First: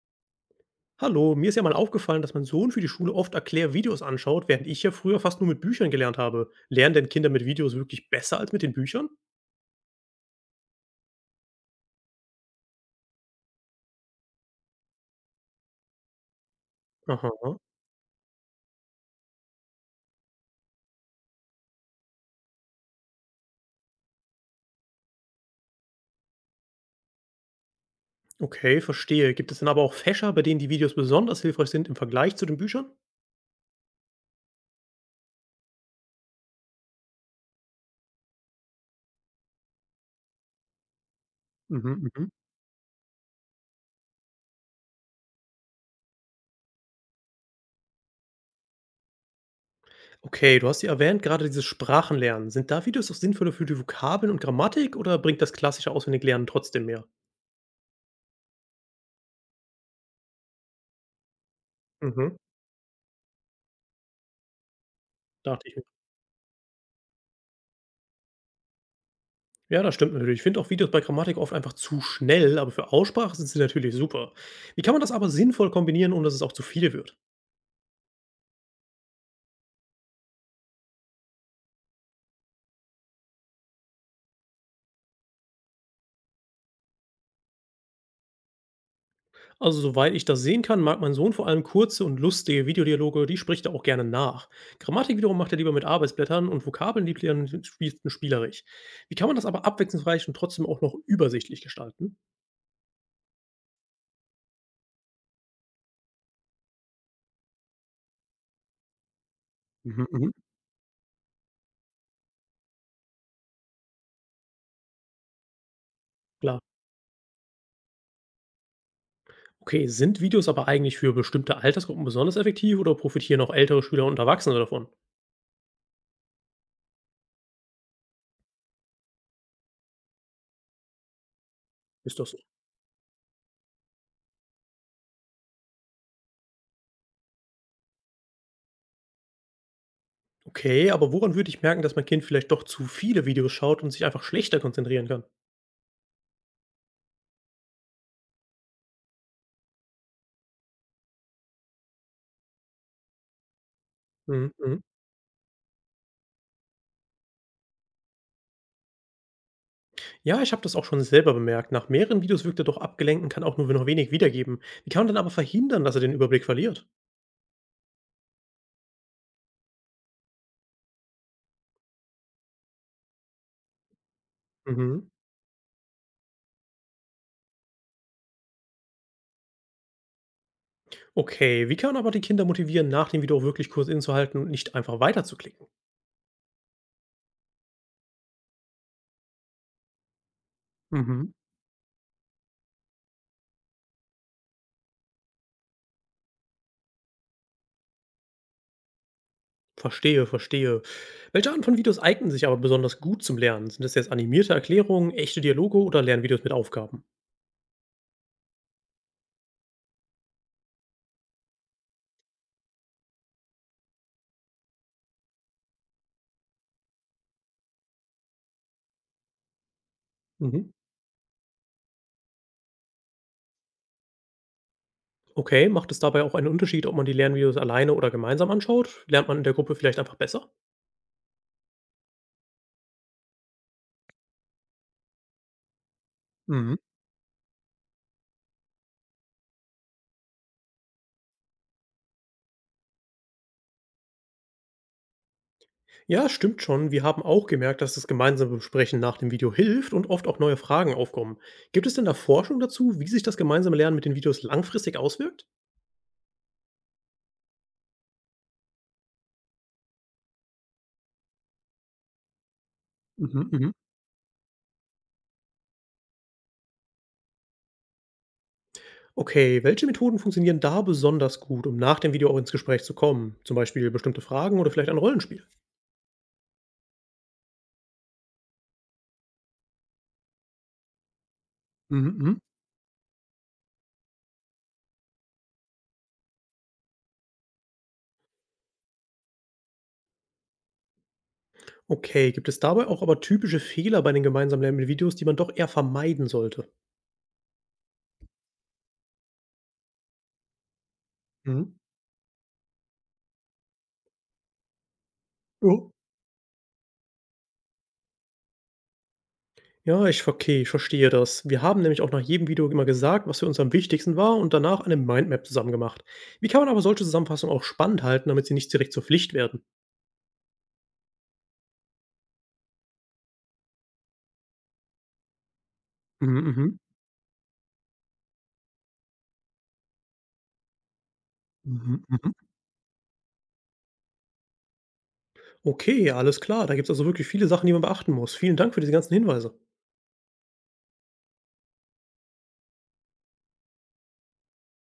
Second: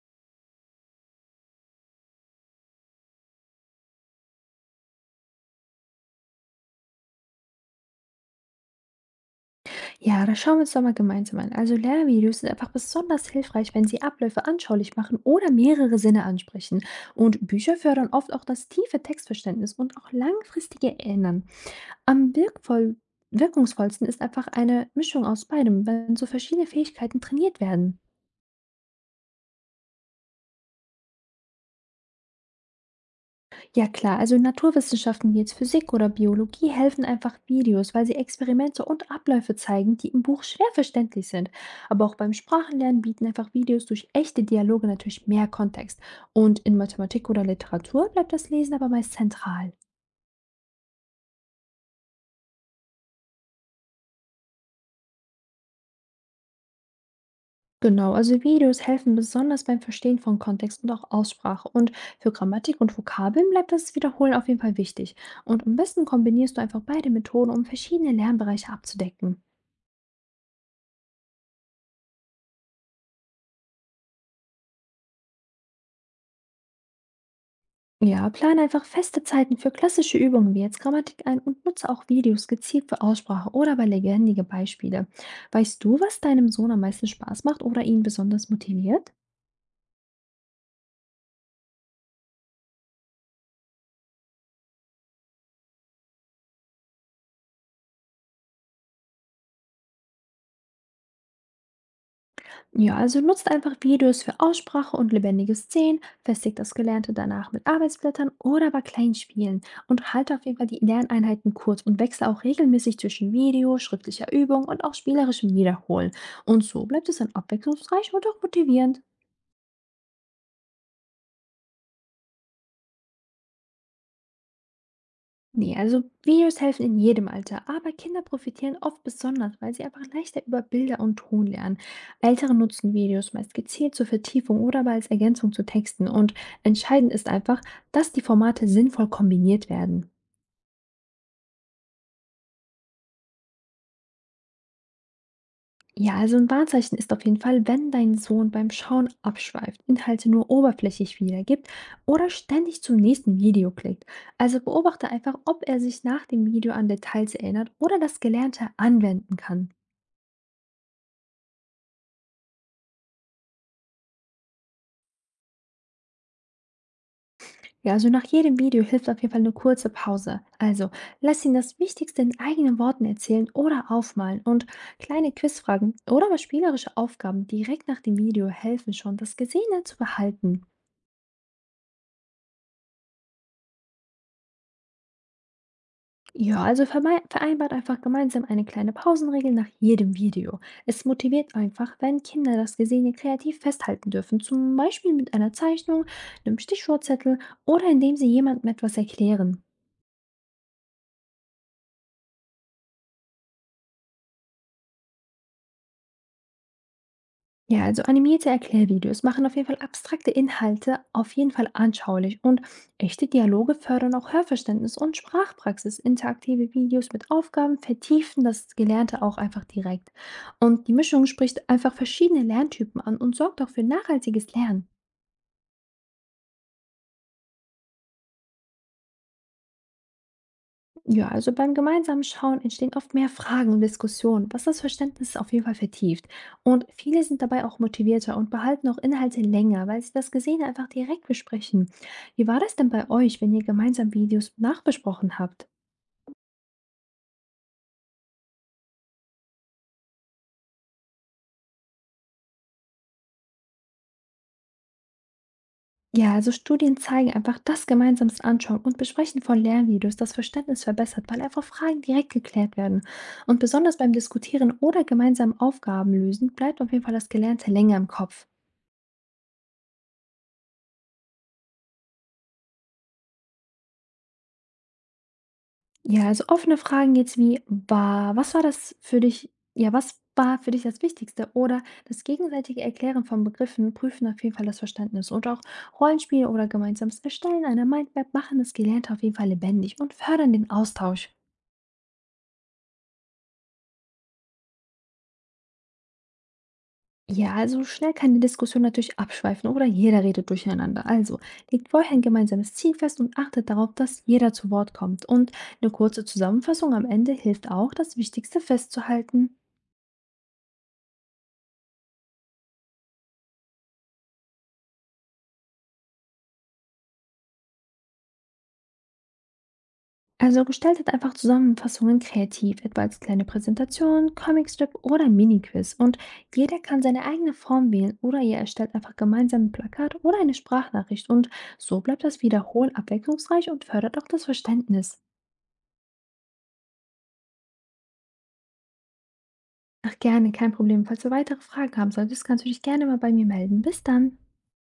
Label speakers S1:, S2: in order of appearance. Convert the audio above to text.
S1: Hallo, mir ist ja mal aufgefallen, dass mein Sohn für die Schule oft Erklärvideos anschaut, während ich ja früher fast nur mit Büchern gelernt habe. Lernen denn Kinder mit Videos wirklich besser als mit den Büchern?
S2: Ja, das schauen wir uns doch mal gemeinsam an. Also Lehrvideos sind einfach besonders hilfreich, wenn sie Abläufe anschaulich machen oder mehrere Sinne ansprechen. Und
S1: Aha,
S2: Bücher fördern oft auch das tiefe Textverständnis und auch langfristige Erinnern. Am wirkvoll wirkungsvollsten ist einfach eine Mischung aus beidem, wenn so verschiedene Fähigkeiten trainiert werden.
S1: okay, verstehe. Gibt es denn aber auch Fächer, bei denen die Videos besonders hilfreich sind im Vergleich zu den Büchern?
S2: Ja klar, also in Naturwissenschaften wie jetzt Physik oder Biologie helfen einfach Videos, weil sie Experimente und Abläufe zeigen, die im Buch schwer verständlich sind.
S1: Mhm,
S2: Aber auch beim
S1: mhm.
S2: Sprachenlernen bieten einfach Videos durch echte Dialoge natürlich mehr Kontext. Und in Mathematik oder Literatur bleibt das Lesen aber meist zentral.
S1: Okay, du hast ja erwähnt, gerade dieses Sprachenlernen. Sind da Videos auch sinnvoller für die Vokabeln und Grammatik oder bringt das klassische Auswendiglernen trotzdem mehr?
S2: Genau, also Videos helfen besonders beim Verstehen von Kontext und auch Aussprache. Und für
S1: Mhm.
S2: Grammatik und Vokabeln bleibt das Wiederholen auf jeden Fall wichtig. Und
S1: Dachte
S2: am
S1: ich mir.
S2: besten kombinierst du einfach beide Methoden, um verschiedene Lernbereiche abzudecken.
S1: Ja, das stimmt natürlich. Ich finde auch Videos bei Grammatik oft einfach zu schnell, aber für Aussprache sind sie natürlich super. Wie kann man das aber sinnvoll kombinieren, ohne dass es auch zu viel wird?
S2: Ja, plane einfach feste Zeiten für klassische Übungen wie jetzt Grammatik ein und nutze auch Videos gezielt für Aussprache oder bei lebendige Beispiele. Weißt du, was deinem Sohn am meisten Spaß macht oder ihn besonders motiviert?
S1: Also, soweit ich das sehen kann, mag mein Sohn vor allem kurze und lustige Videodialoge, die spricht er auch gerne nach. Grammatik wiederum macht er lieber mit Arbeitsblättern und Vokabeln liebt er und spielt spielerisch. Wie kann man das aber abwechslungsreich und trotzdem auch noch übersichtlich gestalten?
S2: Ja, also nutzt einfach Videos für Aussprache und lebendige Szenen, festigt das Gelernte danach mit Arbeitsblättern oder bei kleinen Spielen
S1: Mhm,
S2: und
S1: mhm.
S2: halte auf jeden Fall die Lerneinheiten kurz und wechsle auch regelmäßig zwischen Video, schriftlicher Übung und auch spielerischem Wiederholen.
S1: Klar.
S2: Und so bleibt es dann abwechslungsreich und auch motivierend.
S1: Okay, sind Videos aber eigentlich für bestimmte Altersgruppen besonders effektiv oder profitieren auch ältere Schüler und Erwachsene davon?
S2: Nee, also Videos helfen in jedem Alter, aber Kinder profitieren oft besonders, weil sie einfach leichter über Bilder und Ton lernen.
S1: Ist das.
S2: Ältere nutzen Videos meist gezielt zur Vertiefung oder aber als Ergänzung zu Texten und entscheidend ist einfach, dass die Formate sinnvoll kombiniert werden.
S1: Okay, aber woran würde ich merken, dass mein Kind vielleicht doch zu viele Videos schaut und sich einfach schlechter konzentrieren kann?
S2: Ja, also ein Warnzeichen ist auf jeden Fall, wenn dein Sohn beim Schauen abschweift, Inhalte nur oberflächlich wiedergibt oder ständig zum nächsten Video klickt.
S1: Mhm,
S2: Also
S1: mhm.
S2: beobachte einfach, ob er sich nach dem Video an Details erinnert oder das Gelernte anwenden kann.
S1: Ja, ich habe das auch schon selber bemerkt. Nach mehreren Videos wirkt er doch abgelenkt und kann auch nur noch wenig wiedergeben. Wie kann man dann aber verhindern, dass er den Überblick verliert?
S2: Ja, also nach jedem Video hilft auf jeden Fall eine kurze Pause. Also lass ihn das Wichtigste in eigenen Worten erzählen oder aufmalen und
S1: Mhm.
S2: kleine Quizfragen oder aber spielerische Aufgaben direkt nach dem Video helfen schon, das Gesehene zu behalten.
S1: Okay, wie kann man aber die Kinder motivieren, nach dem Video auch wirklich kurz inzuhalten und nicht einfach weiterzuklicken?
S2: Ja, also vereinbart einfach gemeinsam eine kleine Pausenregel nach jedem Video. Es
S1: Mhm.
S2: motiviert einfach, wenn Kinder das Gesehene kreativ festhalten dürfen, zum Beispiel mit einer Zeichnung, einem Stichwortzettel oder indem sie jemandem etwas erklären.
S1: Verstehe, verstehe. Welche Arten von Videos eignen sich aber besonders gut zum Lernen? Sind das jetzt animierte Erklärungen, echte Dialoge oder Lernvideos mit Aufgaben?
S2: Ja, also animierte Erklärvideos machen auf jeden Fall abstrakte Inhalte auf jeden Fall anschaulich und echte Dialoge fördern auch Hörverständnis und Sprachpraxis. Interaktive Videos mit Aufgaben vertiefen das Gelernte auch einfach direkt.
S1: Mhm.
S2: Und die Mischung spricht einfach verschiedene Lerntypen an und sorgt auch für nachhaltiges Lernen.
S1: Okay, macht es dabei auch einen Unterschied, ob man die Lernvideos alleine oder gemeinsam anschaut? Lernt man in der Gruppe vielleicht einfach besser?
S2: Ja, also beim gemeinsamen Schauen entstehen oft mehr Fragen und Diskussionen, was das Verständnis auf jeden Fall vertieft.
S1: Mhm.
S2: Und viele sind dabei auch motivierter und behalten auch Inhalte länger, weil sie das Gesehene einfach direkt besprechen. Wie war das denn bei euch, wenn ihr gemeinsam Videos nachbesprochen habt?
S1: Ja, stimmt schon. Wir haben auch gemerkt, dass das gemeinsame Besprechen nach dem Video hilft und oft auch neue Fragen aufkommen. Gibt es denn da Forschung dazu, wie sich das gemeinsame Lernen mit den Videos langfristig auswirkt?
S2: Ja, also Studien zeigen einfach, dass gemeinsames Anschauen und Besprechen von Lernvideos das Verständnis verbessert, weil einfach Fragen direkt geklärt werden.
S1: Mhm,
S2: Und
S1: mhm.
S2: besonders beim Diskutieren oder gemeinsamen Aufgaben lösen bleibt auf jeden Fall das Gelernte länger im Kopf.
S1: Okay, welche Methoden funktionieren da besonders gut, um nach dem Video auch ins Gespräch zu kommen? Zum Beispiel bestimmte Fragen oder vielleicht ein Rollenspiel?
S2: Ja, also offene Fragen jetzt wie war was war das für dich ja, was war für dich das Wichtigste? Oder
S1: Mhm,
S2: das
S1: mhm.
S2: gegenseitige Erklären von Begriffen prüfen auf jeden Fall das Verständnis. Und auch Rollenspiele oder gemeinsames Erstellen einer Mindmap machen das Gelernte auf jeden Fall lebendig und fördern den Austausch.
S1: Okay, gibt es dabei auch aber typische Fehler bei den gemeinsamen Lernvideos, die man doch eher vermeiden sollte?
S2: Ja, also schnell kann die Diskussion natürlich abschweifen oder jeder redet durcheinander. Also
S1: Mhm.
S2: legt vorher ein gemeinsames Ziel fest und achtet darauf, dass jeder zu Wort kommt. Und eine
S1: Ja.
S2: kurze Zusammenfassung am Ende hilft auch, das Wichtigste festzuhalten.
S1: Ja, ich okay, ich verstehe das. Wir haben nämlich auch nach jedem Video immer gesagt, was für uns am wichtigsten war und danach eine Mindmap zusammen gemacht. Wie kann man aber solche Zusammenfassungen auch spannend halten, damit sie nicht direkt zur Pflicht werden?
S2: Also gestaltet einfach Zusammenfassungen kreativ, etwa als kleine Präsentation, Comicstrip oder Mini-Quiz. Und
S1: Mhm,
S2: jeder
S1: mhm,
S2: kann seine eigene Form wählen oder ihr erstellt einfach gemeinsam ein Plakat oder eine Sprachnachricht. Und so
S1: mhm,
S2: bleibt
S1: mhm.
S2: das Wiederholen abwechslungsreich und fördert auch das Verständnis.
S1: Okay, alles klar. Da gibt es also wirklich viele Sachen, die man beachten muss. Vielen Dank für diese ganzen Hinweise.
S2: Ach gerne, kein Problem. Falls du weitere Fragen haben solltest, kannst du dich gerne mal bei mir melden. Bis dann.